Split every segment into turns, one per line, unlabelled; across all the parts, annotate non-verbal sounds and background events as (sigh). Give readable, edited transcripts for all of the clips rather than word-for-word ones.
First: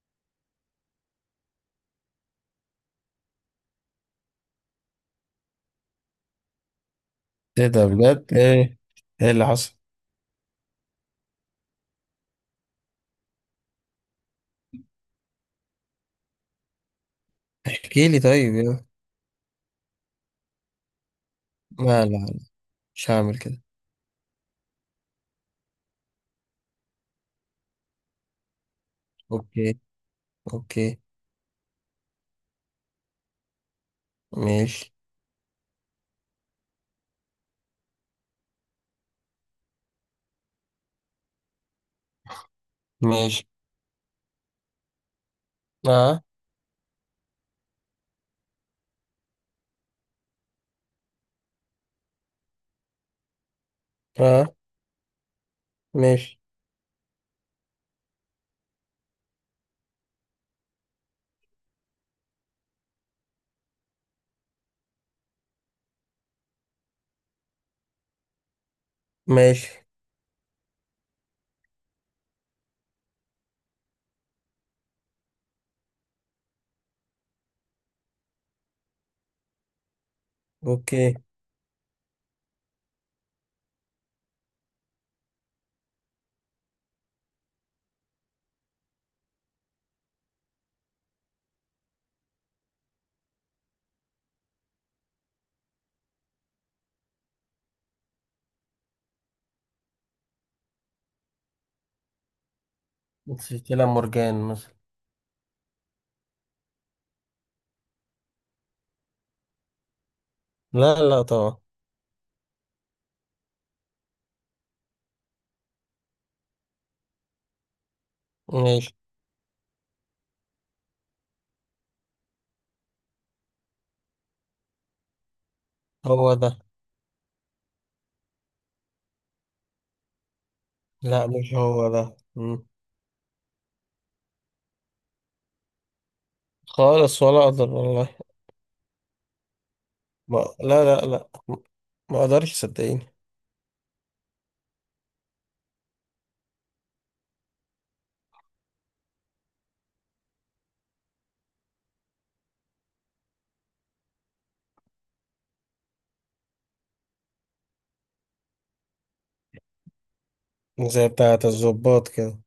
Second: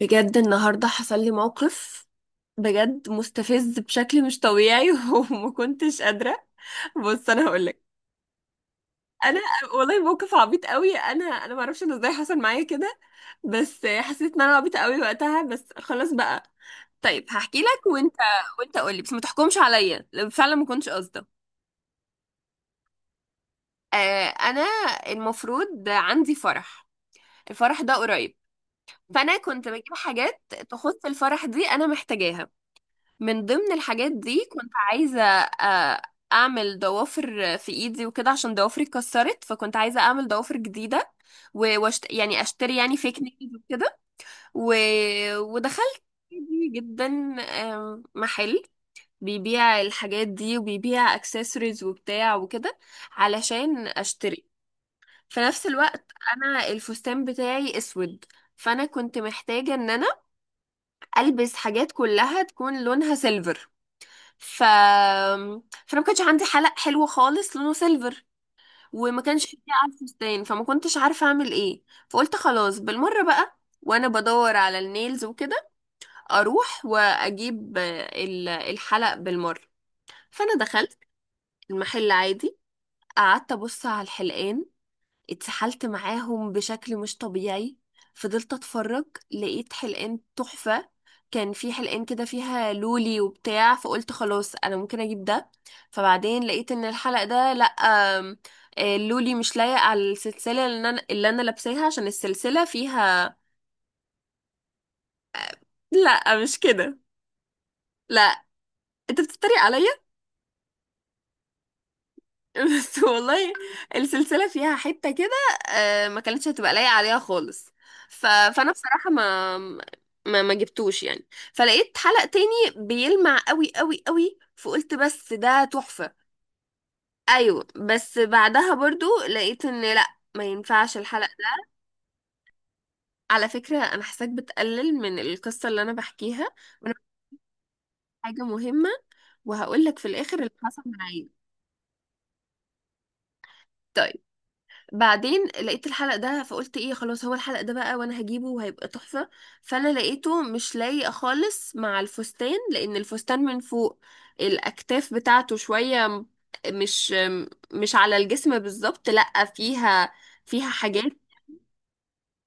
بجد النهاردة حصل لي موقف بجد مستفز بشكل مش طبيعي (laughs) وما كنتش قادرة. بص انا
ايه
هقولك.
ده بجد، ايه؟ ايه
انا
اللي حصل؟
والله موقف عبيط قوي. انا ما اعرفش انه ازاي حصل معايا كده، بس حسيت ان انا عبيطة قوي وقتها، بس خلاص بقى. طيب هحكي لك.
احكي
وانت
لي طيب
وانت
يا.
قولي بس ما تحكمش عليا لو فعلا ما كنتش قصده.
لا لا لا، مش هعمل كده.
انا المفروض عندي فرح. الفرح ده قريب، فانا كنت
اوكي.
بجيب حاجات
اوكي.
تخص الفرح دي انا محتاجاها. من ضمن الحاجات دي كنت
ماشي.
عايزة، أعمل ضوافر في إيدي وكده عشان ضوافري اتكسرت، فكنت عايزة أعمل ضوافر جديدة و- واشت... يعني أشتري يعني فيك
ماشي.
نيلز وكده و... ودخلت
اه.
عادي جدا، محل بيبيع الحاجات دي وبيبيع اكسسوارز وبتاع وكده علشان أشتري.
اه.
في نفس الوقت
ماشي.
أنا الفستان بتاعي أسود، فأنا كنت محتاجة إن أنا ألبس حاجات كلها تكون لونها سيلفر. ف فانا ما كانش عندي حلق حلو خالص لونه سيلفر وما كانش فيه
ماشي.
على الفستان، فما كنتش عارفه اعمل ايه. فقلت خلاص بالمره بقى، وانا بدور على النيلز وكده اروح واجيب، الحلق بالمره. فانا دخلت
اوكي.
المحل عادي، قعدت ابص على الحلقان، اتسحلت معاهم بشكل مش طبيعي، فضلت اتفرج. لقيت حلقان تحفة. كان في حلقان كده فيها لولي وبتاع، فقلت خلاص انا ممكن اجيب ده. فبعدين لقيت ان الحلقة ده لا، آم، آه، اللولي مش لايق على السلسلة اللي انا لابساها عشان السلسلة فيها.
سلسلة مورجان مثلا؟
لا مش كده، لا، انت بتتريق عليا.
لا لا طبعا.
(laughs) بس والله السلسلة فيها حتة كده، ما كانتش هتبقى لايقة عليها خالص. فأنا
ماشي.
بصراحة ما جبتوش يعني. فلقيت حلقة تاني بيلمع قوي قوي قوي، فقلت بس ده تحفة.
هو ده.
أيوة، بس بعدها برضو لقيت إن لأ، ما ينفعش
لا،
الحلقة
مش
ده.
هو ده. مم.
على فكرة أنا حاساك بتقلل من القصة اللي أنا بحكيها، وأنا
خالص، ولا اقدر والله.
حاجة مهمة وهقولك في الآخر
ما
اللي حصل
لا لا
معايا.
لا، ما اقدرش صدقيني.
طيب بعدين لقيت الحلق ده، فقلت ايه خلاص هو الحلق ده بقى، وانا هجيبه وهيبقى تحفة. فانا لقيته مش لايق خالص مع الفستان، لان الفستان من فوق الاكتاف بتاعته شوية مش م- مش على الجسم بالظبط، لا فيها
زي
حاجات.
بتاعة الضباط كده؟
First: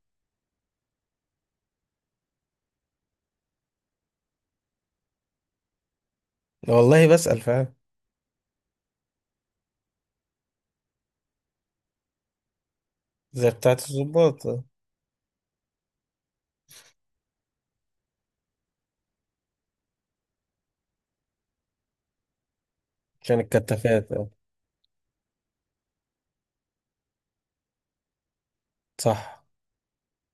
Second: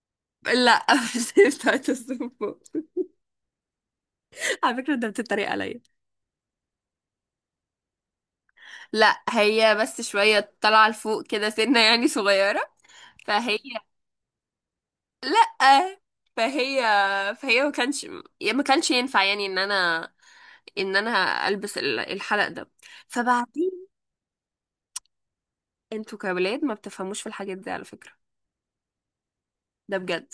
لا (laughs) مش بتاعت السم فوق. على فكرة انت بتتريق عليا.
والله بسأل فعلا.
لا هي بس شوية طالعة لفوق كده سنة يعني صغيرة.
زي
فهي
بتاعة الضباط آه.
لأ فهي فهي ما كانش، ما كانش ينفع يعني ان انا البس الحلق ده.
عشان
فبعدين
الكتافات آه.
انتوا كولاد ما بتفهموش في الحاجات دي على فكرة،
صح.
ده بجد.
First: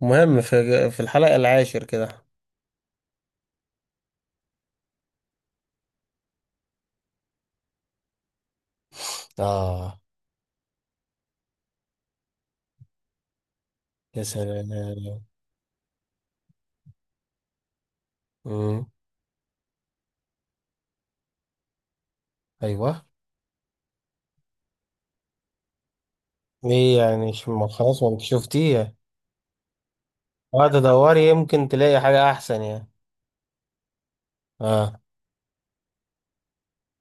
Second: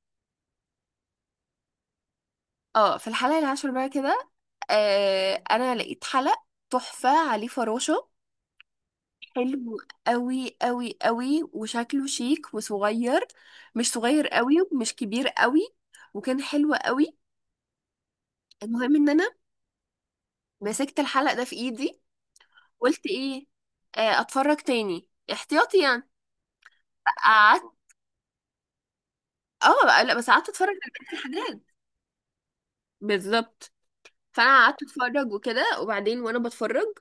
مهم، في الحلقة العاشر كده.
اه في الحلقة العاشر بقى كده، انا لقيت حلق تحفة عليه فراشة، حلو
اه.
قوي قوي قوي، وشكله شيك وصغير، مش
يا
صغير قوي
سلام.
ومش كبير قوي، وكان حلو قوي.
مم.
المهم ان انا مسكت الحلق ده في ايدي.
ايوه.
قلت ايه، اتفرج تاني احتياطي يعني.
ليه يعني
قعدت
ما خلاص، ما انت شفتيه.
اه بقى- لا بس قعدت اتفرج
قاعد
على بقية
ادوري
الحاجات،
يمكن تلاقي حاجة احسن يعني.
بالظبط. فانا قعدت
اه.
اتفرج وكده، وبعدين وانا بتفرج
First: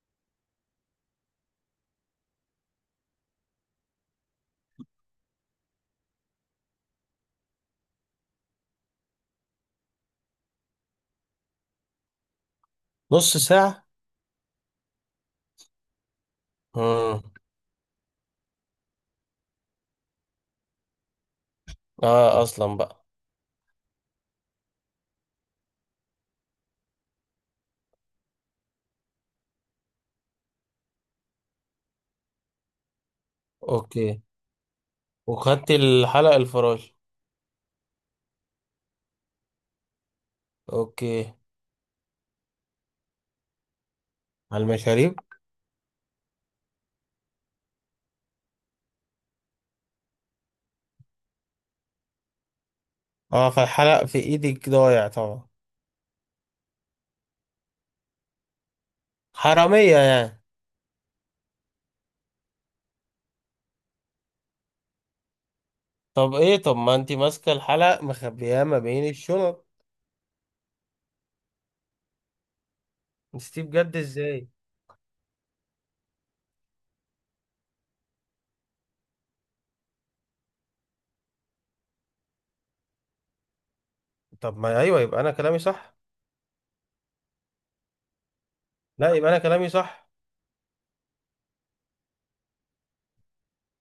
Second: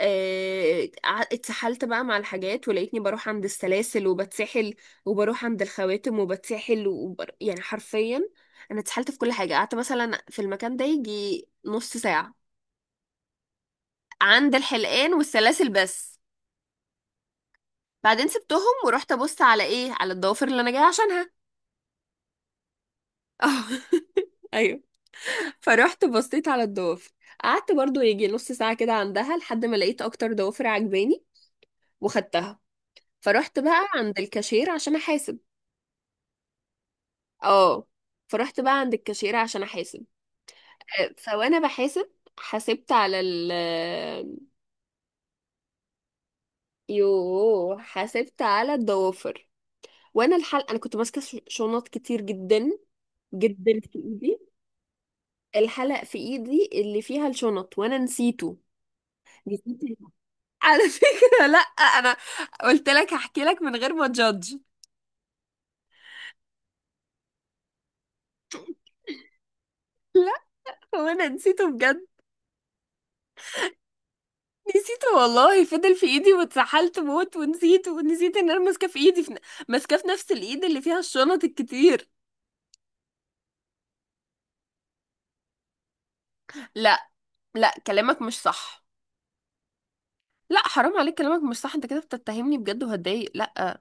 اتسحلت بقى مع الحاجات، ولقيتني بروح عند السلاسل وبتسحل، وبروح عند الخواتم وبتسحل وبر... يعني حرفيا انا اتسحلت في كل حاجة. قعدت مثلا في المكان ده يجي نص ساعة
نص ساعة.
عند الحلقان والسلاسل بس.
مم.
بعدين سبتهم ورحت ابص على ايه، على الضوافر اللي انا جايه عشانها.
اه اصلا بقى.
اه (laughs) ايوه. فروحت بصيت على الضوافر، قعدت برضو يجي نص ساعة كده عندها، لحد ما لقيت اكتر ضوافر عجباني وخدتها. فرحت بقى عند
اوكي.
الكاشير عشان احاسب.
وخدت الحلق الفراشي؟
اه فرحت بقى عند الكاشير عشان احاسب.
اوكي.
فوانا بحاسب، حاسبت على ال آه،
على المشاريب.
يوه حاسبت على الضوافر، وانا الحلقة انا كنت ماسكة شنط كتير جدا
اه،
جدا في
فالحلق في
ايدي.
ايدك ضايع طبعا.
الحلق في ايدي اللي فيها الشنط وانا نسيته،
حرامية
نسيت.
يعني؟
على فكرة لا انا قلت لك هحكي لك من غير ما تجادج.
طب ايه؟ طب ما انتي ماسكة الحلق مخبياه ما بين الشنط.
لا هو انا نسيته بجد.
نسيتيه بجد ازاي؟
نسيته والله، فضل في ايدي واتسحلت موت ونسيته ونسيت ان انا ماسكاه في ايدي ماسكاه في نفس الايد اللي فيها الشنط الكتير.
طب ما ايوه، يبقى انا كلامي صح.
لا، لا كلامك مش صح.
لا، يبقى انا كلامي صح.
لا حرام عليك، كلامك مش صح. انت كده بتتهمني بجد وهتضايق، لا.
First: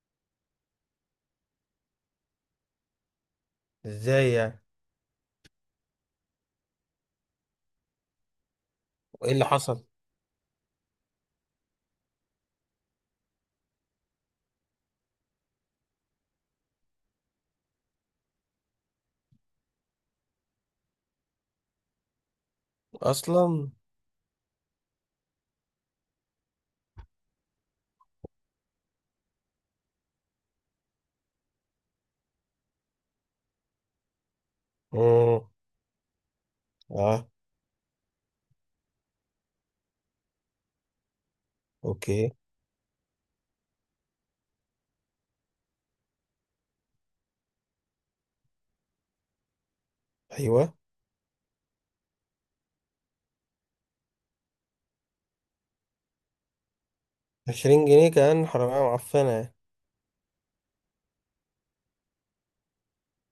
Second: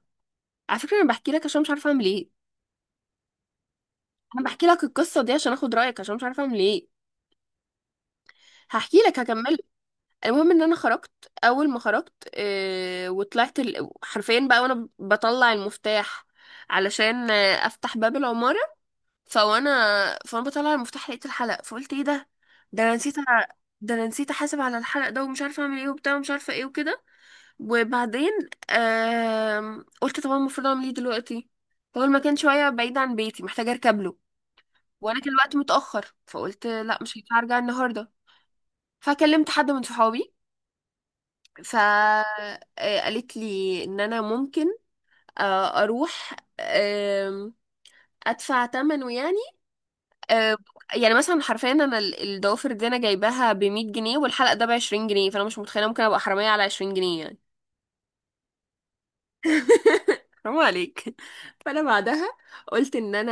على فكرة انا بحكي لك عشان مش عارفة اعمل ايه.
ازاي
انا
يعني؟
بحكي لك القصة دي عشان اخد رأيك، عشان مش عارفة اعمل ايه. هحكي لك،
وايه اللي
هكمل.
حصل
المهم ان انا خرجت. اول ما خرجت، حرفيا بقى وانا بطلع المفتاح علشان افتح باب العمارة، فوانا فانا بطلع المفتاح لقيت الحلق، فقلت ايه ده، ده انا
اصلا؟
ده انا نسيت احاسب على الحلق ده، ومش عارفه اعمل ايه وبتاع، ومش عارفه ايه وكده. وبعدين قلت طب أنا المفروض اعمل ايه دلوقتي. هو المكان شويه بعيد عن بيتي محتاجه اركب له، وانا كان
مم.
الوقت متاخر، فقلت لا مش
اه.
هينفع ارجع النهارده. فكلمت حد من صحابي،
اوكي.
فقالت لي ان انا ممكن اروح ادفع ثمنه يعني. آه،
ايوه.
يعني مثلا حرفيا انا الضوافر دي انا جايباها ب 100 جنيه، والحلقه ده ب 20 جنيه، فانا مش متخيله ممكن ابقى حراميه على 20 جنيه يعني.
20 جنيه كان حرامية معفنة يعني.
حرام عليك. (laughs) فانا بعدها قلت ان انا،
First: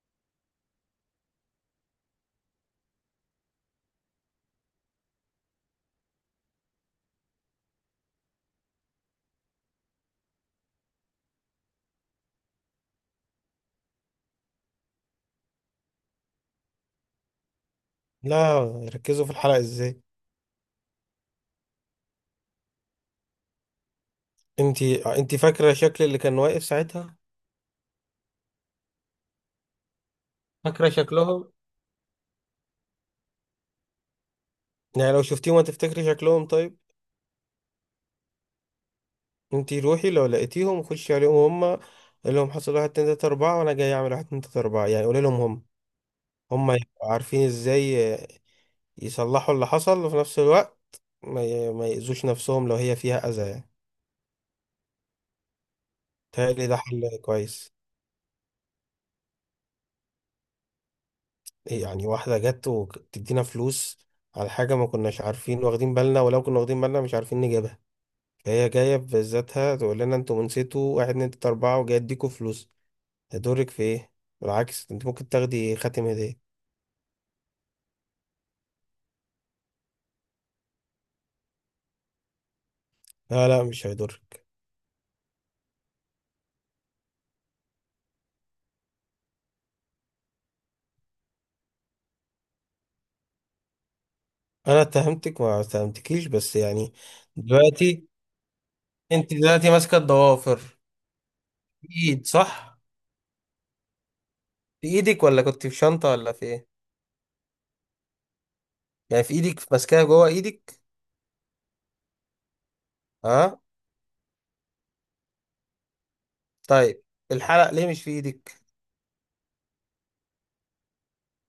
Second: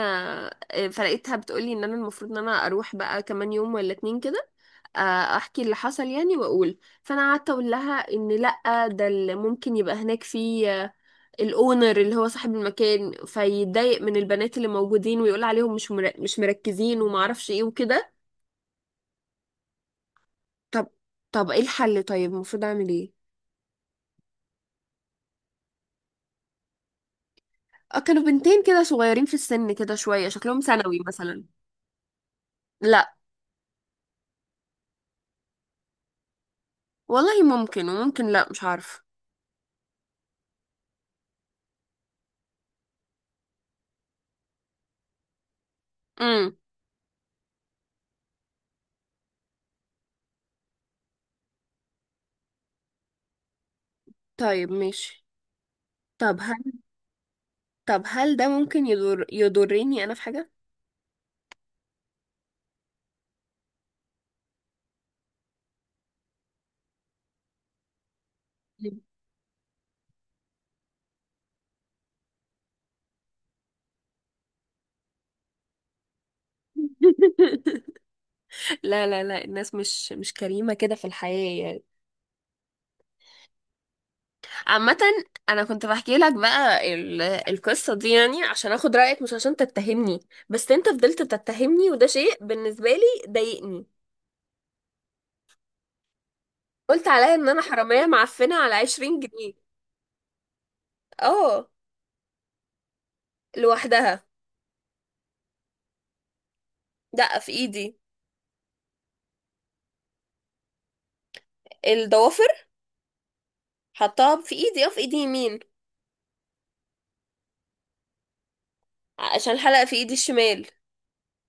فلقيتها بتقولي ان انا المفروض ان انا اروح بقى كمان يوم ولا اتنين كده، آه، احكي اللي حصل يعني واقول. فانا قعدت اقول لها ان لا، ده اللي ممكن يبقى هناك في، الاونر اللي هو صاحب المكان فيتضايق من البنات اللي موجودين، ويقول عليهم مش مركزين وما اعرفش ايه وكده.
لا، ركزوا في الحلقة ازاي؟
طب طب ايه الحل، طيب المفروض اعمل ايه.
انتي فاكرة شكل اللي كان واقف ساعتها؟
كانوا بنتين كده صغيرين في السن، كده شوية شكلهم
فاكرة
ثانوي مثلا.
شكلهم؟
لا
يعني لو شفتيهم هتفتكري شكلهم طيب؟
والله ممكن، وممكن لا، مش عارفه.
انتي روحي لو لقيتيهم خشي عليهم هما. قول لهم حصل واحد اتنين تلاتة أربعة، وأنا جاي أعمل واحد اتنين تلاتة أربعة يعني، قولي لهم هم.
امم
هما يبقوا عارفين ازاي يصلحوا اللي حصل، وفي نفس الوقت ما يأذوش نفسهم لو هي فيها أذى يعني.
طيب ماشي. طب
تهيألي
هل
ده حل كويس.
طب هل ده ممكن يضرني انا في حاجة.
إيه يعني؟ واحدة جت وتدينا فلوس على حاجة ما كناش عارفين واخدين بالنا، ولو كنا واخدين بالنا مش عارفين نجيبها. هي جاية في ذاتها تقول لنا انتوا نسيتوا واحد اتنين تلاتة أربعة وجاي اديكوا فلوس، هيضرك في ايه؟ بالعكس، انت ممكن تاخدي خاتم هدية.
(laughs) لا لا لا الناس مش كريمة كده في الحياة يعني،
لا لا، مش هيضرك.
عامة. أنا كنت بحكي لك بقى القصة دي يعني عشان أخد رأيك، مش عشان تتهمني. بس أنت فضلت تتهمني، وده شيء بالنسبة لي ضايقني.
أنا اتهمتك؟ ما اتهمتكيش، بس يعني.
قلت عليا إن أنا حرامية
دلوقتي،
معفنة على 20
انت
جنيه
دلوقتي ماسكة الضوافر
اه
في ايد، صح؟
لوحدها.
في ايدك ولا كنت في شنطة ولا في ايه؟
دقة في إيدي.
يعني في ايدك ماسكاها جوه ايدك؟
الضوافر
اه.
حطها في إيدي، اه في إيدي يمين.
طيب. الحلق ليه مش في ايدك؟
عشان الحلقة في إيدي الشمال.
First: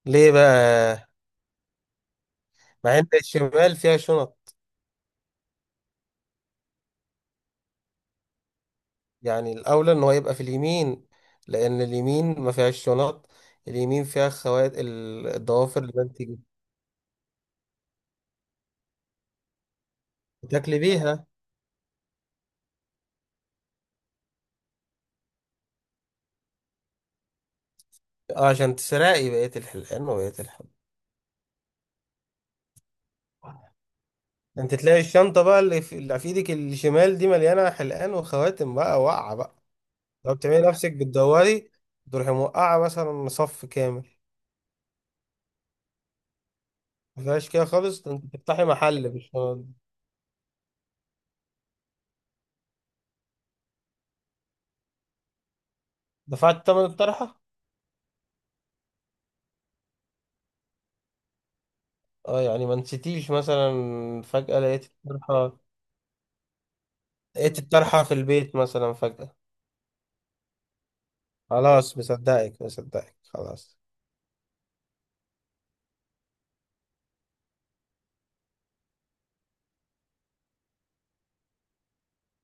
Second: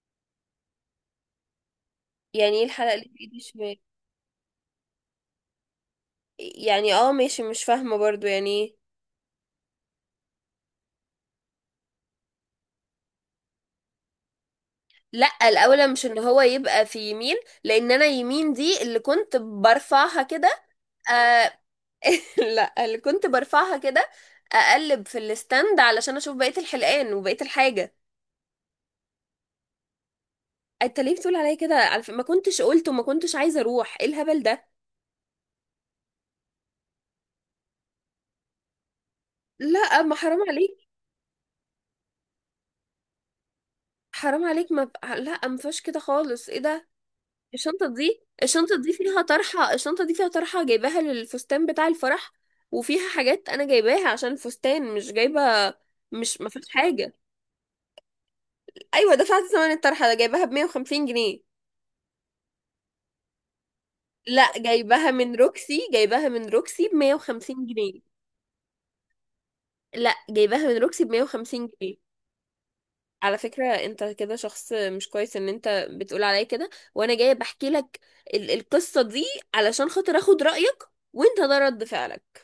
ليه بقى؟
يعني إيه الحلقة
مع
اللي
ان
في إيدي الشمال.
الشمال فيها شنط.
يعني اه ماشي، مش فاهمة برضو يعني إيه.
يعني الأولى إن هو يبقى في اليمين، لأن اليمين ما فيهاش شنط. اليمين فيها خوات
لا
الضوافر
الاولى
اللي
مش ان
بنتي
هو يبقى في يمين، لان انا يمين دي اللي كنت برفعها كده.
بتاكلي بيها.
آه (laughs) لا اللي كنت برفعها كده اقلب في الستاند علشان اشوف بقية الحلقان وبقية الحاجة.
آه، عشان تسرقي بقية الحلقان وبقية الحب.
انت ليه بتقول عليا كده، على ما كنتش قلت وما كنتش عايزة اروح ايه الهبل ده.
أنت تلاقي الشنطة بقى، اللي في إيدك الشمال دي مليانة حلقان وخواتم بقى واقعة بقى.
لا ما
لو
حرام
بتعملي
عليك.
نفسك بتدوري، تروحي موقعة مثلا صف كامل.
حرام عليك ما ب... لا ما فيهاش كده خالص، ايه ده.
ما فيهاش كده خالص، ده أنت تفتحي
الشنطة دي
محل
فيها
مش.
طرحة. الشنطة دي فيها طرحة جايباها للفستان بتاع الفرح، وفيها حاجات انا جايباها عشان الفستان، مش جايبة، مش ما
دفعت
فيهاش
تمن
حاجة.
الطرحة؟
ايوه دفعت ثمن الطرحة، ده جايباها ب 150 جنيه.
اه، يعني ما نسيتيش مثلا
لا
فجأة لقيت
جايباها من
الطرحة؟
روكسي، جايباها من روكسي ب
لقيت
150 جنيه.
الطرحة في البيت مثلا فجأة؟
لا جايباها من روكسي ب 150 جنيه.
خلاص مصدقك مصدقك
على فكرة
خلاص.
انت كده شخص مش كويس، ان انت بتقول عليا كده وانا جاية بحكي لك القصة دي علشان خاطر اخد رأيك، وانت ده رد فعلك.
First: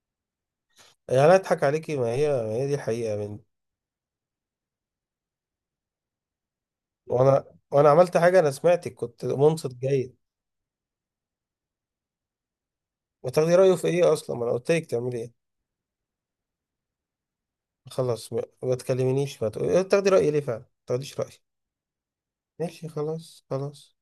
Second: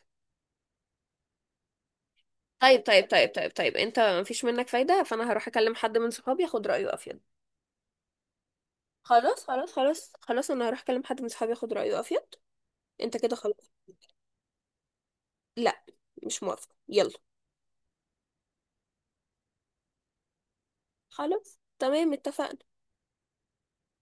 يا لا اضحك عليكي، ما هي دي
طيب طيب
الحقيقة
طيب
مني.
طيب طيب انت مفيش منك فايدة، فانا هروح اكلم حد من صحابي اخد رأيه افيد.
وانا وانا عملت حاجة؟ انا سمعتك، كنت
خلاص خلاص
منصت
خلاص
جيد.
خلاص انا هروح اكلم حد من صحابي اخد رأيه افيد. انت كده
وتاخدي
خلاص.
رأيه في ايه اصلا؟ ما انا قلت لك تعملي ايه.
لا مش موافقة، يلا.
خلاص ما تكلمنيش، ما تقولي تاخدي رأيي ليه فعلا، ما تاخديش رأيي.
خلاص تمام اتفقنا.
ماشي خلاص خلاص.